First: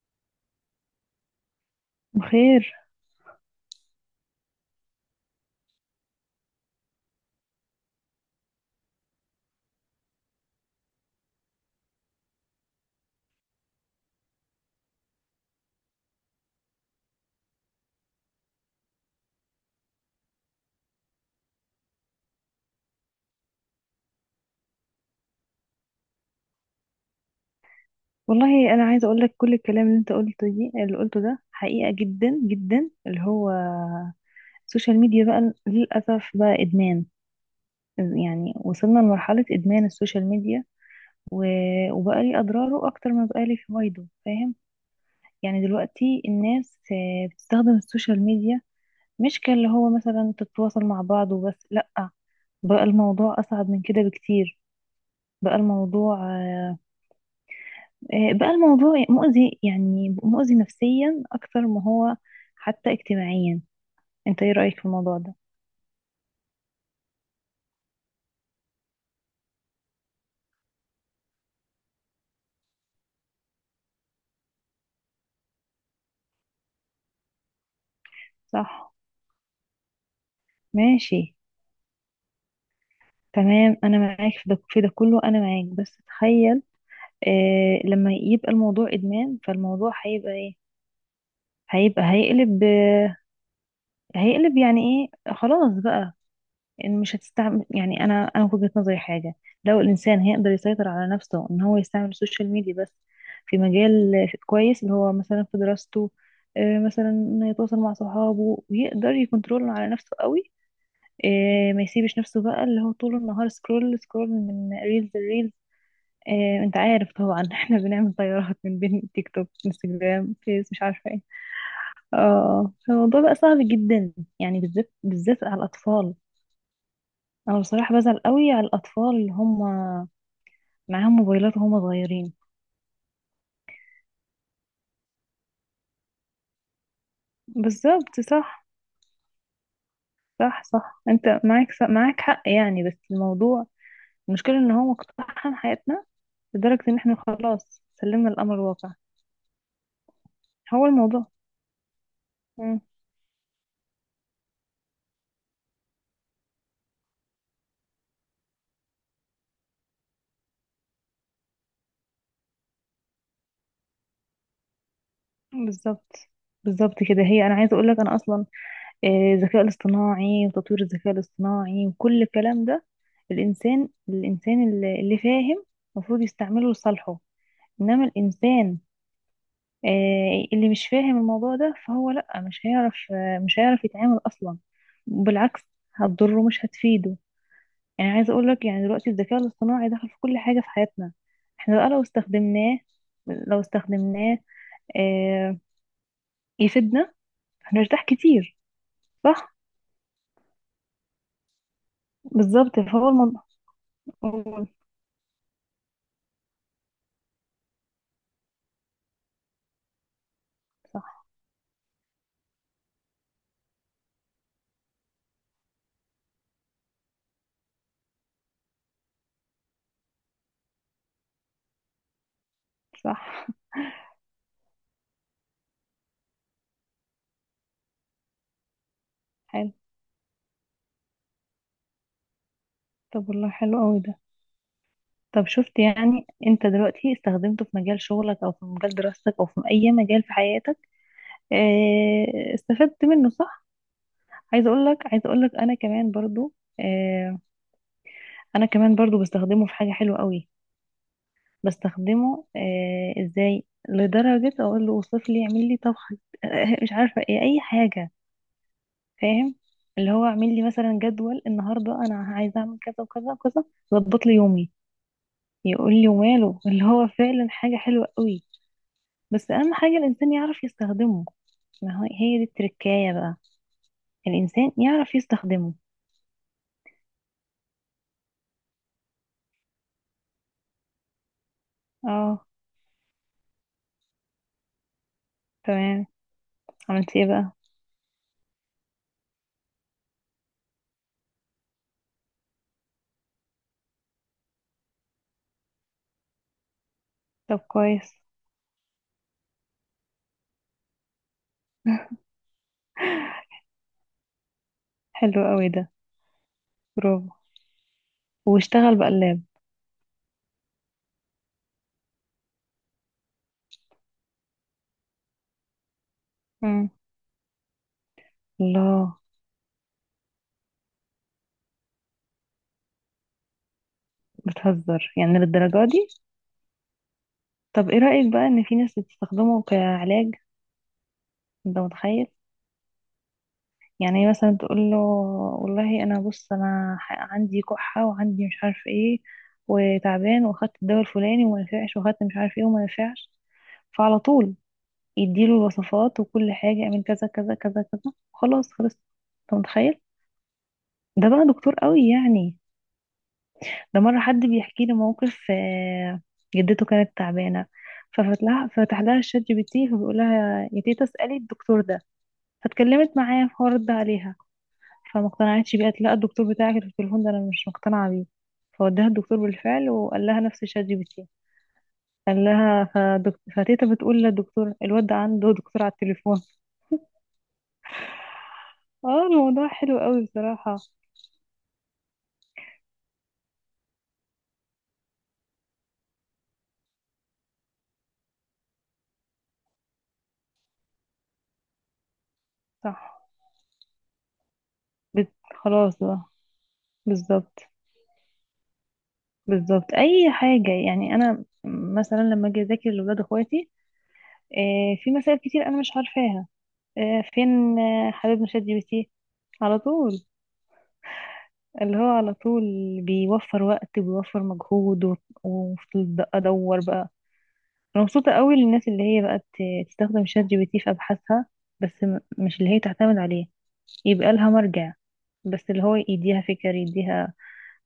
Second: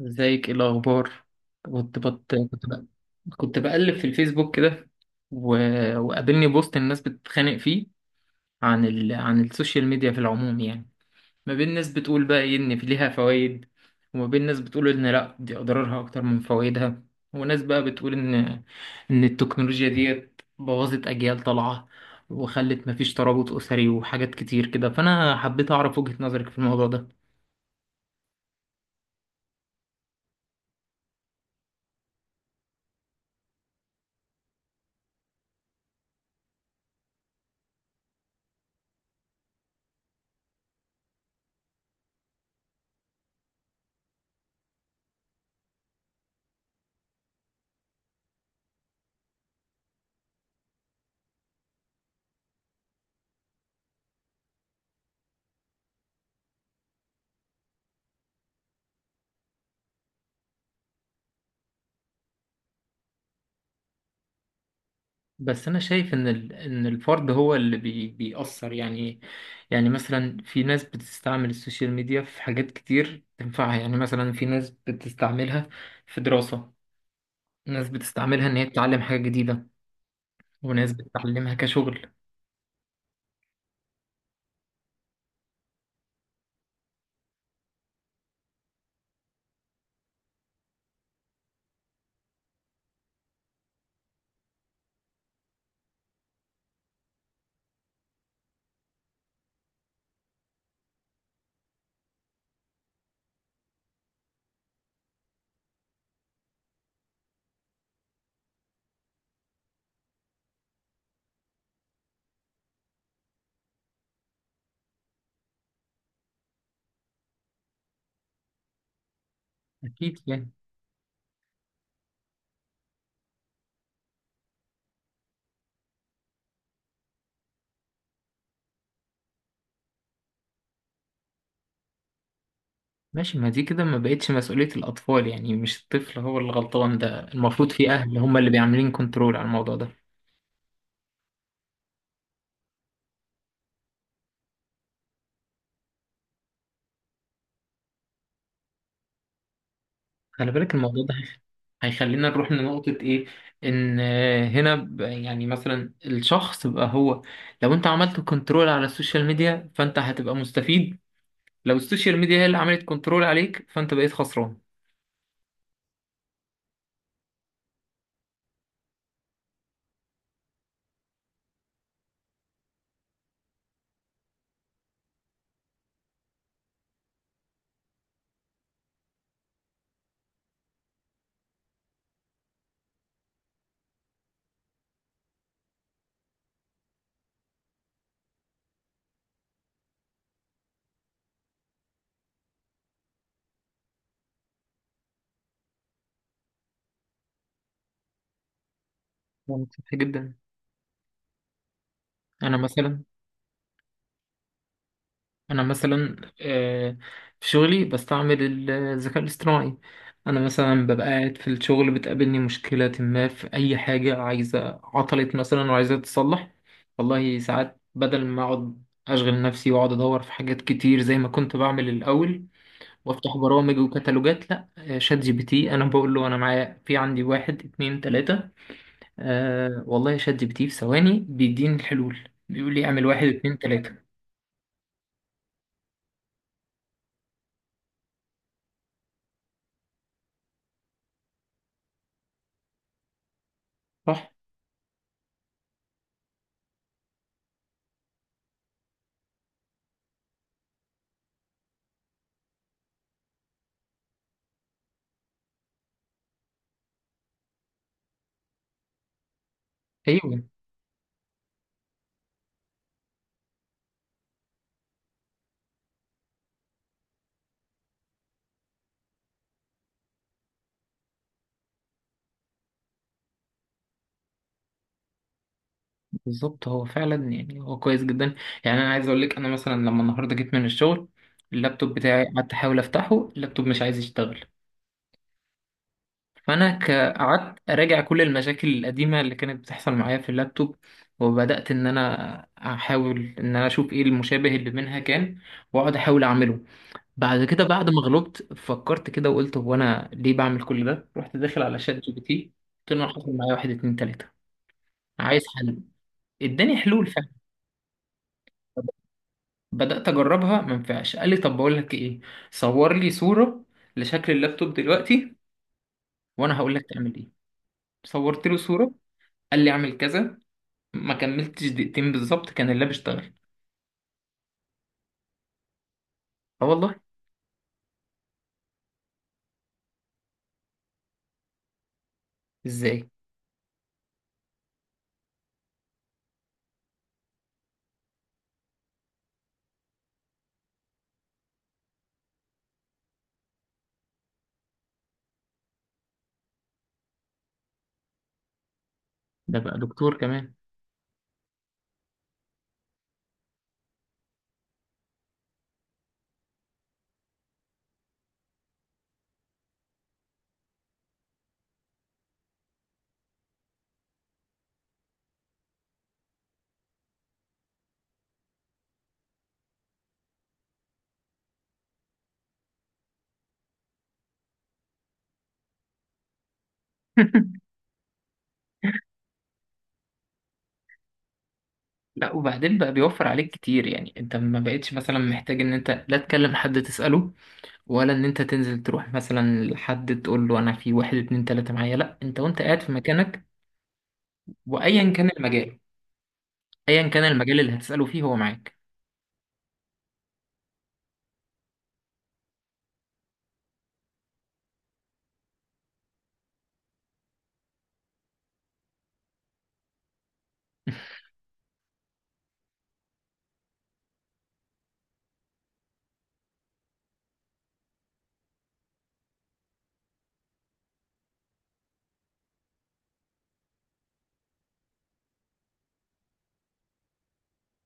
ازيك؟ ايه الاخبار؟ كنت بت... كنت بخير. بقى... كنت بقلب في الفيسبوك كده. و... وقابلني بوست الناس بتتخانق فيه عن عن السوشيال ميديا في العموم، يعني ما بين ناس بتقول بقى ايه ان في ليها فوائد، وما بين ناس بتقول ان لا دي اضرارها اكتر من فوائدها. وناس بقى بتقول ان التكنولوجيا ديت بوظت اجيال طالعة وخلت مفيش ترابط اسري وحاجات كتير كده. فانا حبيت اعرف وجهة نظرك في الموضوع ده. والله انا عايزه اقول لك كل الكلام اللي انت قلته دي اللي قلته ده حقيقه جدا جدا، اللي هو السوشيال ميديا بقى للاسف بقى ادمان. يعني وصلنا لمرحله ادمان السوشيال ميديا و... وبقى لي اضراره اكتر ما بقى لي فوائده، فاهم؟ يعني دلوقتي الناس بتستخدم السوشيال ميديا، مش كاللي هو مثلا تتواصل مع بعض وبس، لا. بقى الموضوع اصعب من كده بكتير. بقى الموضوع بقى الموضوع مؤذي، يعني مؤذي نفسيا أكتر ما هو حتى اجتماعيا. أنت إيه رأيك في الموضوع ده؟ بس انا شايف ان الفرد هو اللي بيأثر، يعني إيه؟ يعني مثلا في ناس بتستعمل السوشيال ميديا في حاجات كتير تنفعها، يعني مثلا في ناس بتستعملها في دراسة، ناس بتستعملها ان هي صح. تتعلم حاجة جديدة، وناس ماشي. بتتعلمها كشغل. تمام. أنا معاك في ده كله، أنا معاك. بس تخيل، لما يبقى الموضوع إدمان فالموضوع هيبقى إيه؟ هيبقى، هيقلب، هيقلب، يعني إيه، خلاص بقى، ان مش هتستعمل. يعني انا في وجهة نظري حاجه، لو الانسان هيقدر يسيطر على نفسه ان هو يستعمل السوشيال ميديا بس في مجال كويس، اللي هو مثلا في دراسته، مثلا انه يتواصل مع صحابه ويقدر يكنترول على نفسه قوي، ما يسيبش نفسه بقى اللي هو طول النهار سكرول سكرول من ريلز لريلز. انت عارف طبعا احنا بنعمل طيارات من بين تيك توك، اكيد انستجرام، يعني. فيس، مش عارفه ايه. اه. فالموضوع بقى صعب جدا، يعني بالذات بالذات على الاطفال. انا بصراحة بزعل قوي على الاطفال اللي هم معاهم موبايلات وهم صغيرين. ماشي. ما دي كده ما بقتش مسؤولية الاطفال، يعني مش الطفل هو اللي غلطان، ده المفروض في اهل بالظبط. هم اللي صح، بيعملين كنترول على الموضوع ده. صح، صح. انت معاك صح، معاك حق، يعني. بس الموضوع، المشكلة ان هو مقتحم حياتنا لدرجة ان احنا خلاص سلمنا الامر الواقع. خلي بالك هو الموضوع ده الموضوع... هيخلينا نروح مم. لنقطة إيه؟ إن، هنا يعني مثلا الشخص بقى هو، لو أنت عملت كنترول على السوشيال ميديا فأنت هتبقى مستفيد، لو السوشيال ميديا هي اللي عملت كنترول عليك فأنت بقيت خسران. بالظبط، بالظبط كده. هي، انا عايزة اقول لك انا اصلا الذكاء الاصطناعي وتطوير الذكاء الاصطناعي وكل الكلام ده، الانسان اللي فاهم المفروض يستعمله لصالحه. انما الانسان اللي مش فاهم الموضوع ده فهو لأ، مش هيعرف، مش هيعرف يتعامل أصلا، بالعكس هتضره مش هتفيده. يعني عايزة أقولك، يعني دلوقتي الذكاء الاصطناعي دخل في كل حاجة في حياتنا، احنا بقى لو استخدمناه آه، يفيدنا، هنرتاح كتير. صح. ده سطحي جدا. أنا بالظبط، مثلا فهو الموضوع... قول. انا مثلا، في شغلي بستعمل الذكاء الاصطناعي. انا مثلا ببقى صح. قاعد في الشغل بتقابلني مشكلة ما في اي حاجة عايزة، عطلت مثلا وعايزة تتصلح. والله ساعات بدل ما اقعد اشغل نفسي واقعد ادور في حاجات كتير زي ما كنت بعمل الاول وافتح صح. برامج وكتالوجات، لا، شات جي بي تي انا بقول له انا معايا، في عندي واحد اتنين تلاتة. حلو. أه والله، شات جي بي تي في ثواني بيديني الحلول، بيقول لي اعمل طب واحد والله اتنين حلو قوي تلاتة. ده. طب شفت؟ يعني انت دلوقتي استخدمته في مجال شغلك او في مجال دراستك او في اي مجال في حياتك استفدت منه، صح. صح. عايزه اقول لك انا كمان برضو، آه، انا كمان برضو بستخدمه في حاجه حلوه قوي. بستخدمه، ازاي؟ لدرجه اقول له وصف لي، اعمل لي طبخه مش عارفه ايه اي حاجه، فاهم؟ اللي هو ايوه. اعمل لي مثلا جدول، النهارده انا عايزه اعمل كذا وكذا وكذا، ظبط لي يومي، يقول لي، وماله، اللي هو فعلا حاجه حلوه قوي. بس اهم حاجه الانسان يعرف يستخدمه. ما هي دي التركايه بقى، الانسان يعرف يستخدمه. بالظبط، هو فعلا، يعني هو كويس جدا. يعني انا عايز اقول لك، انا مثلا لما النهارده جيت من الشغل اللابتوب بتاعي اه. قعدت احاول افتحه، اللابتوب مش عايز يشتغل. تمام. فانا عملت ايه بقى؟ قعدت اراجع كل المشاكل القديمه اللي كانت بتحصل معايا في اللابتوب، وبدات ان انا احاول ان انا اشوف ايه المشابه اللي منها كان، واقعد احاول اعمله. بعد طب كده، بعد ما كويس. غلبت فكرت كده وقلت هو انا ليه بعمل كل ده، رحت داخل على شات جي بي تي. قلت له أنا حصل معايا واحد اتنين تلاته، حلو عايز قوي حل. ده. اداني حلول فعلا. برافو. واشتغل بقلاب؟ بدأت أجربها ما ينفعش، قال لي طب بقول لك إيه، صور لي صورة لشكل اللابتوب دلوقتي وأنا هقول لك مم. تعمل إيه. صورت له صورة، الله. قال لي أعمل كذا، ما كملتش دقيقتين بالظبط كان اللاب اشتغل. بتهزر يعني للدرجة دي؟ أه والله. طب ايه رأيك بقى ان في ناس بتستخدمه كعلاج؟ انت متخيل؟ إزاي؟ يعني إيه، مثلا تقول له، والله انا بص، انا عندي كحة، وعندي مش عارف ايه، وتعبان، واخدت الدواء الفلاني وما نفعش، واخدت مش عارف ايه وما نفعش، فعلى طول يديله الوصفات وكل حاجة، اعمل كذا كذا كذا كذا، خلاص، خلص. ده انت بقى متخيل؟ دكتور كمان. ده بقى دكتور قوي يعني. ده مرة حد بيحكي لي موقف، جدته كانت تعبانة، ففتح لها الشات جي بي تي، فبيقول لها يا تيتا اسألي الدكتور ده. فاتكلمت معاه فهو رد عليها، فما اقتنعتش بيه، قالت لا الدكتور بتاعك اللي في التليفون ده انا مش مقتنعة بيه. فوداها الدكتور بالفعل، وقال لها نفس الشات جي بي تي، قال لها فتيتا بتقول للدكتور الواد ده عنده دكتور على التليفون اه، الموضوع حلو قوي بصراحة. لا، وبعدين بقى بيوفر عليك كتير، يعني انت ما بقتش مثلا محتاج ان انت لا تكلم حد تسأله، ولا ان انت تنزل تروح مثلا لحد تقول له انا في واحد اتنين تلاتة معايا، لا انت وانت قاعد في صح. مكانك وايا كان المجال، خلاص بقى. ايا كان بالظبط، المجال اللي هتسأله فيه هو معاك. بالظبط اي حاجه، يعني انا مثلا لما اجي اذاكر لاولاد اخواتي في مسائل كتير انا مش عارفاها، فين حبيبنا شات جي بي تي؟ على طول، اللي هو على طول بيوفر وقت وبيوفر مجهود وفضلت بقى ادور بقى. انا مبسوطه قوي للناس اللي هي بقت تستخدم شات جي بي تي في ابحاثها، بس مش اللي هي تعتمد عليه، يبقى لها مرجع، بس اللي هو يديها فكر، يديها،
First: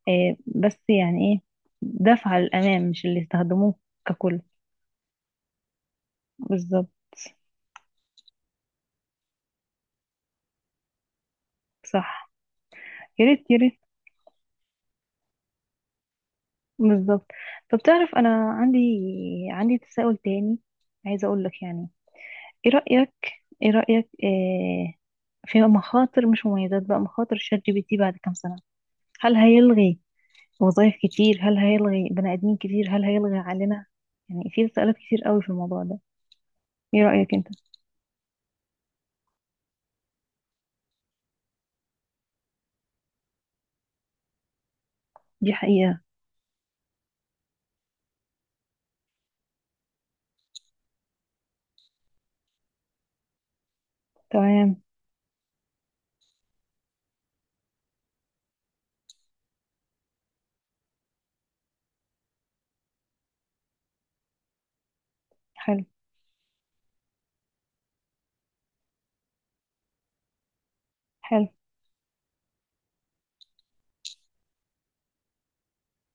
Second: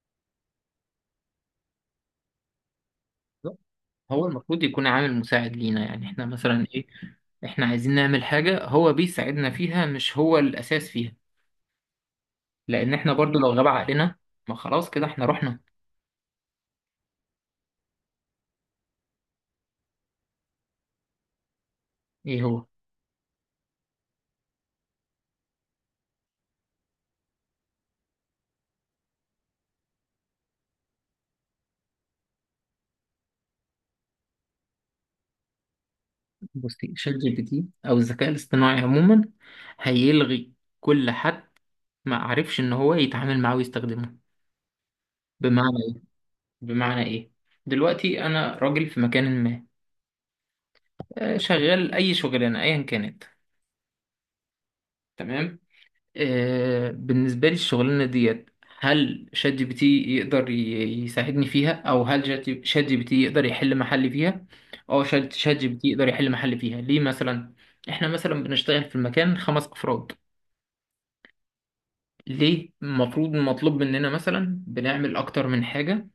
بس يعني ايه، دفعه للامام، مش اللي يستخدموه هو ككل. المفروض يكون عامل مساعد لينا، يعني احنا مثلا ايه، بالظبط. احنا عايزين نعمل حاجة هو بيساعدنا فيها، مش هو الأساس فيها، صح. لأن احنا يا برضو ريت، لو يا غاب ريت. عقلنا ما خلاص كده احنا رحنا. بالظبط. طب تعرف، انا عندي، عندي تساؤل تاني، عايزه اقول لك يعني. ايه هو؟ ايه رايك؟ ايه رايك في مخاطر مش مميزات بقى، مخاطر شات جي بي تي بعد كام سنه؟ هل هيلغي وظائف كتير؟ هل هيلغي بني ادمين كتير؟ هل هيلغي علينا؟ يعني في تساؤلات كتير قوي في الموضوع ده. بصي، ايه شات جي رايك بي انت؟ تي أو الذكاء الاصطناعي عموما هيلغي كل حد ما عرفش إن هو يتعامل معاه ويستخدمه. دي بمعنى حقيقه. ايه بمعنى ايه دلوقتي أنا راجل في مكان ما، شغال أي شغلانة أيا كانت. تمام. تمام. بالنسبة لي الشغلانة ديت، هل شات جي بي تي يقدر يساعدني فيها، أو هل شات جي بي تي يقدر يحل محلي فيها؟ أه، شات جي بي حلو. تي يقدر يحل محلي فيها ليه مثلا؟ إحنا مثلا بنشتغل في المكان 5 أفراد، حلو. ليه المفروض مطلوب مننا مثلا بنعمل أكتر من حاجة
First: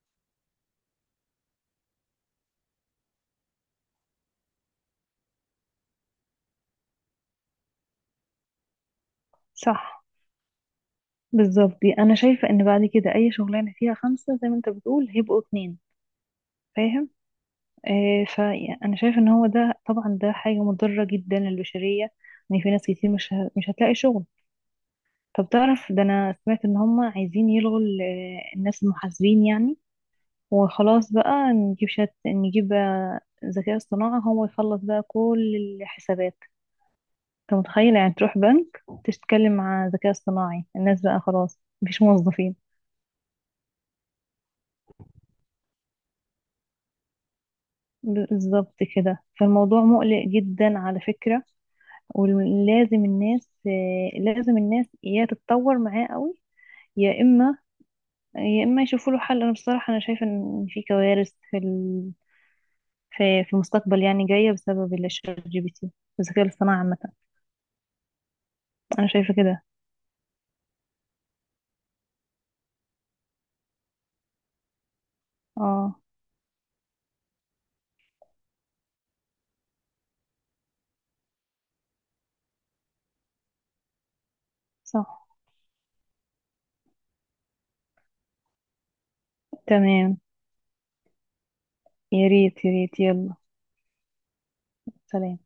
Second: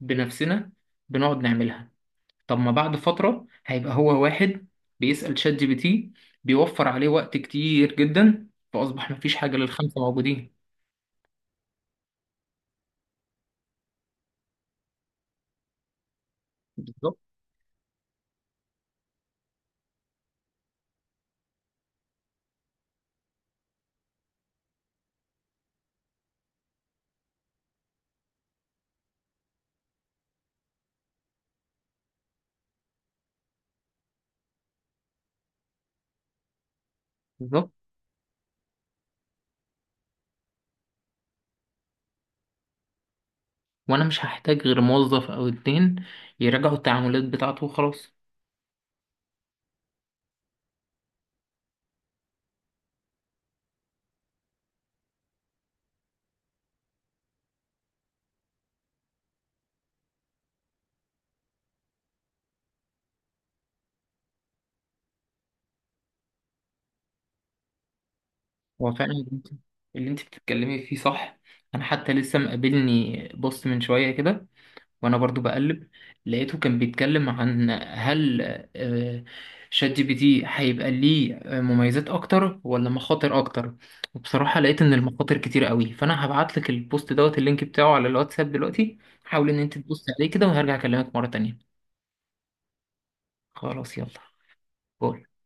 بنفسنا، بنقعد نعملها. طب ما بعد فترة هيبقى هو واحد بيسأل شات جي بي تي، بيوفر عليه وقت كتير جدا، فأصبح مفيش حاجة صح. للخمسة موجودين. بالظبط، دي انا شايفه ان بعد كده اي شغلانه فيها خمسه زي ما انت بتقول هيبقوا اتنين، فاهم؟ بالظبط. آه، فانا شايف ان هو ده طبعا، ده حاجه مضره جدا للبشريه، ان في ناس كتير مش هتلاقي شغل. طب تعرف، ده انا سمعت ان هم عايزين يلغوا الناس المحاسبين يعني، وخلاص بقى نجيب شات، نجيب ذكاء اصطناعي هو يخلص بقى كل الحسابات. انت بالظبط. متخيل يعني تروح بنك تتكلم مع ذكاء اصطناعي؟ الناس بقى خلاص، مفيش موظفين. وانا مش هحتاج غير موظف او اتنين يراجعوا التعاملات بتاعته وخلاص. بالظبط كده، فالموضوع مقلق جدا على فكرة. ولازم الناس آه، لازم الناس يا تتطور معاه قوي، يا اما يا اما يشوفوا له حل. انا بصراحه، انا شايفه ان في كوارث في في المستقبل، يعني جايه بسبب الشات جي بي تي، الذكاء الاصطناعي عامه. هو انا فعلا اللي شايفه انت كده. اللي انت بتتكلمي فيه صح. انا حتى لسه مقابلني بوست من شوية كده وانا برضو بقلب، اه. لقيته كان بيتكلم عن هل آه، شات جي بي تي هيبقى ليه مميزات اكتر ولا مخاطر اكتر. وبصراحة لقيت ان صح. المخاطر كتير قوي، فانا هبعت لك البوست دوت اللينك بتاعه على الواتساب دلوقتي. حاول ان انت تبص تمام. عليه كده وهرجع اكلمك مرة تانية. يا ريت، يا ريت. يلا. خلاص يلا. باي. سلام.